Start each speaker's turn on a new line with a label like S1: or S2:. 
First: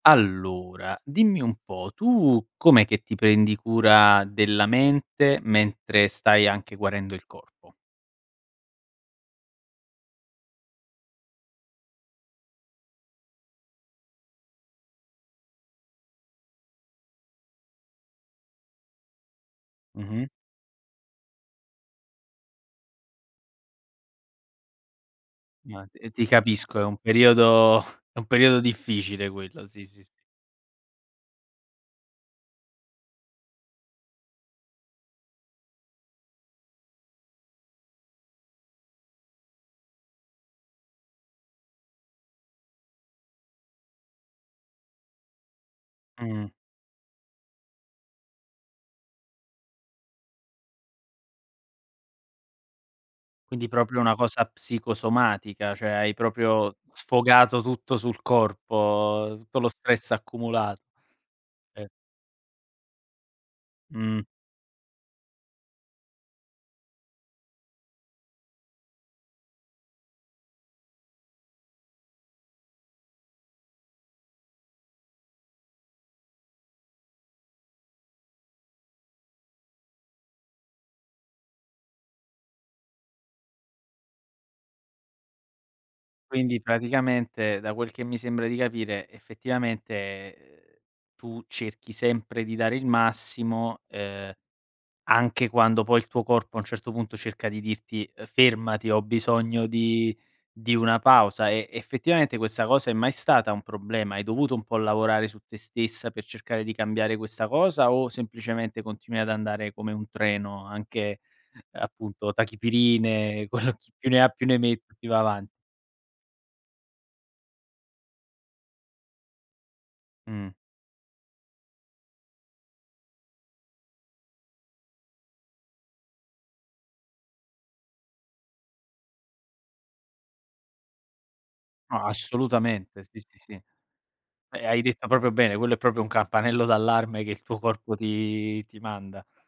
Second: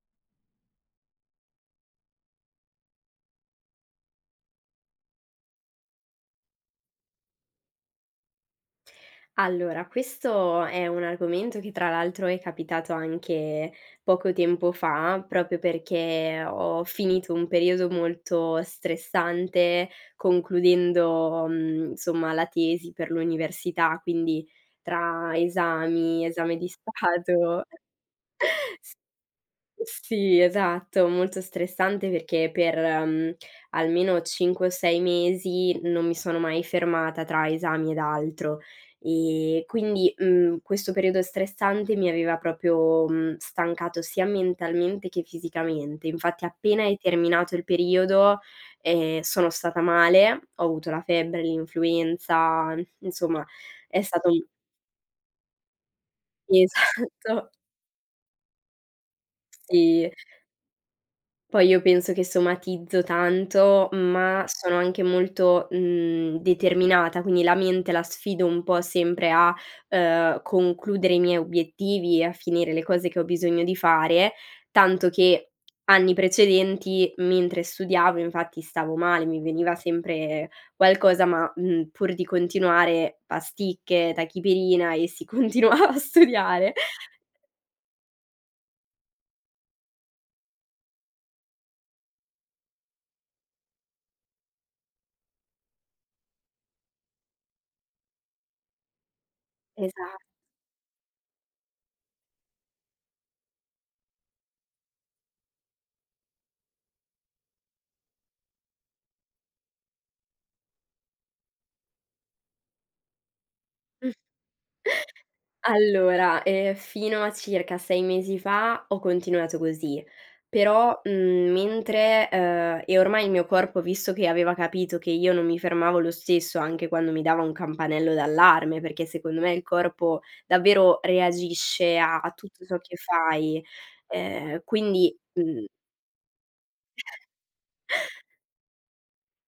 S1: Allora, dimmi un po', tu com'è che ti prendi cura della mente, mentre stai anche guarendo il corpo?
S2: Allora, questo è un argomento che tra l'altro è capitato anche poco tempo fa, proprio perché ho finito un periodo molto stressante
S1: Mh-mh.
S2: concludendo, mhmm, insomma la tesi per l'università, quindi tra
S1: Ma t ti
S2: esami, Esame di
S1: capisco, è un
S2: Stato.
S1: periodo è un periodo
S2: S
S1: difficile quello, sì, sì, sì.
S2: sì, esatto, molto stressante perché per, mhmm, almeno 5 o 6 mesi non mi sono mai fermata tra esami ed altro. Ehm, quindi, mhmm, questo periodo stressante mi aveva proprio, mhmm, stancato sia mentalmente che fisicamente. Infatti
S1: Mh.
S2: appena è terminato il periodo, ehm, sono stata male, ho avuto la febbre, l'influenza insomma
S1: Quindi proprio
S2: è
S1: una
S2: stato
S1: cosa psicosomatica, cioè hai proprio
S2: Esatto.
S1: sfogato tutto sul corpo, tutto lo stress
S2: Sì.
S1: accumula
S2: Poi io
S1: eh.
S2: penso che somatizzo tanto,
S1: Mh.
S2: ma sono anche molto, mhmm, determinata, quindi la mente la sfido un po' sempre a, ehm, concludere i miei obiettivi e a finire le cose che ho bisogno di fare, tanto che anni precedenti mentre studiavo, infatti stavo male, mi veniva sempre qualcosa, ma, mhmm, pur di continuare: pasticche, tachipirina e si continuava a
S1: Quindi
S2: studiare.
S1: praticamente da quel che mi sembra di capire, effettivamente, uhm, tu cerchi sempre di dare il massimo, ehm, anche quando poi il tuo corpo a un certo punto cerca di dirti: "Fermati, ho bisogno di
S2: Esa
S1: di una pausa", e effettivamente questa cosa è mai stata un problema? Hai dovuto un po' lavorare su te stessa per cercare di cambiare questa cosa o semplicemente continui ad andare come un treno, anche appunto tachipirine, quello chi
S2: Mh,
S1: più ne ha più ne metta, più va avanti.
S2: allora, eh, fino a circa 6 mesi fa ho continuato così,
S1: Mh.
S2: però, mhmm, mentre uhm, e ormai il mio corpo visto che aveva capito che io non mi fermavo lo stesso anche quando mi dava un campanello d'allarme, perché secondo me il corpo davvero reagisce
S1: Ma
S2: a a tutto ciò che
S1: assolutamente, sì, sì, sì.
S2: fai, uhm,
S1: Ha hai detto
S2: quindi
S1: proprio bene,
S2: mhmm
S1: quello è proprio un campanello d'allarme che il tuo corpo ti ti manda.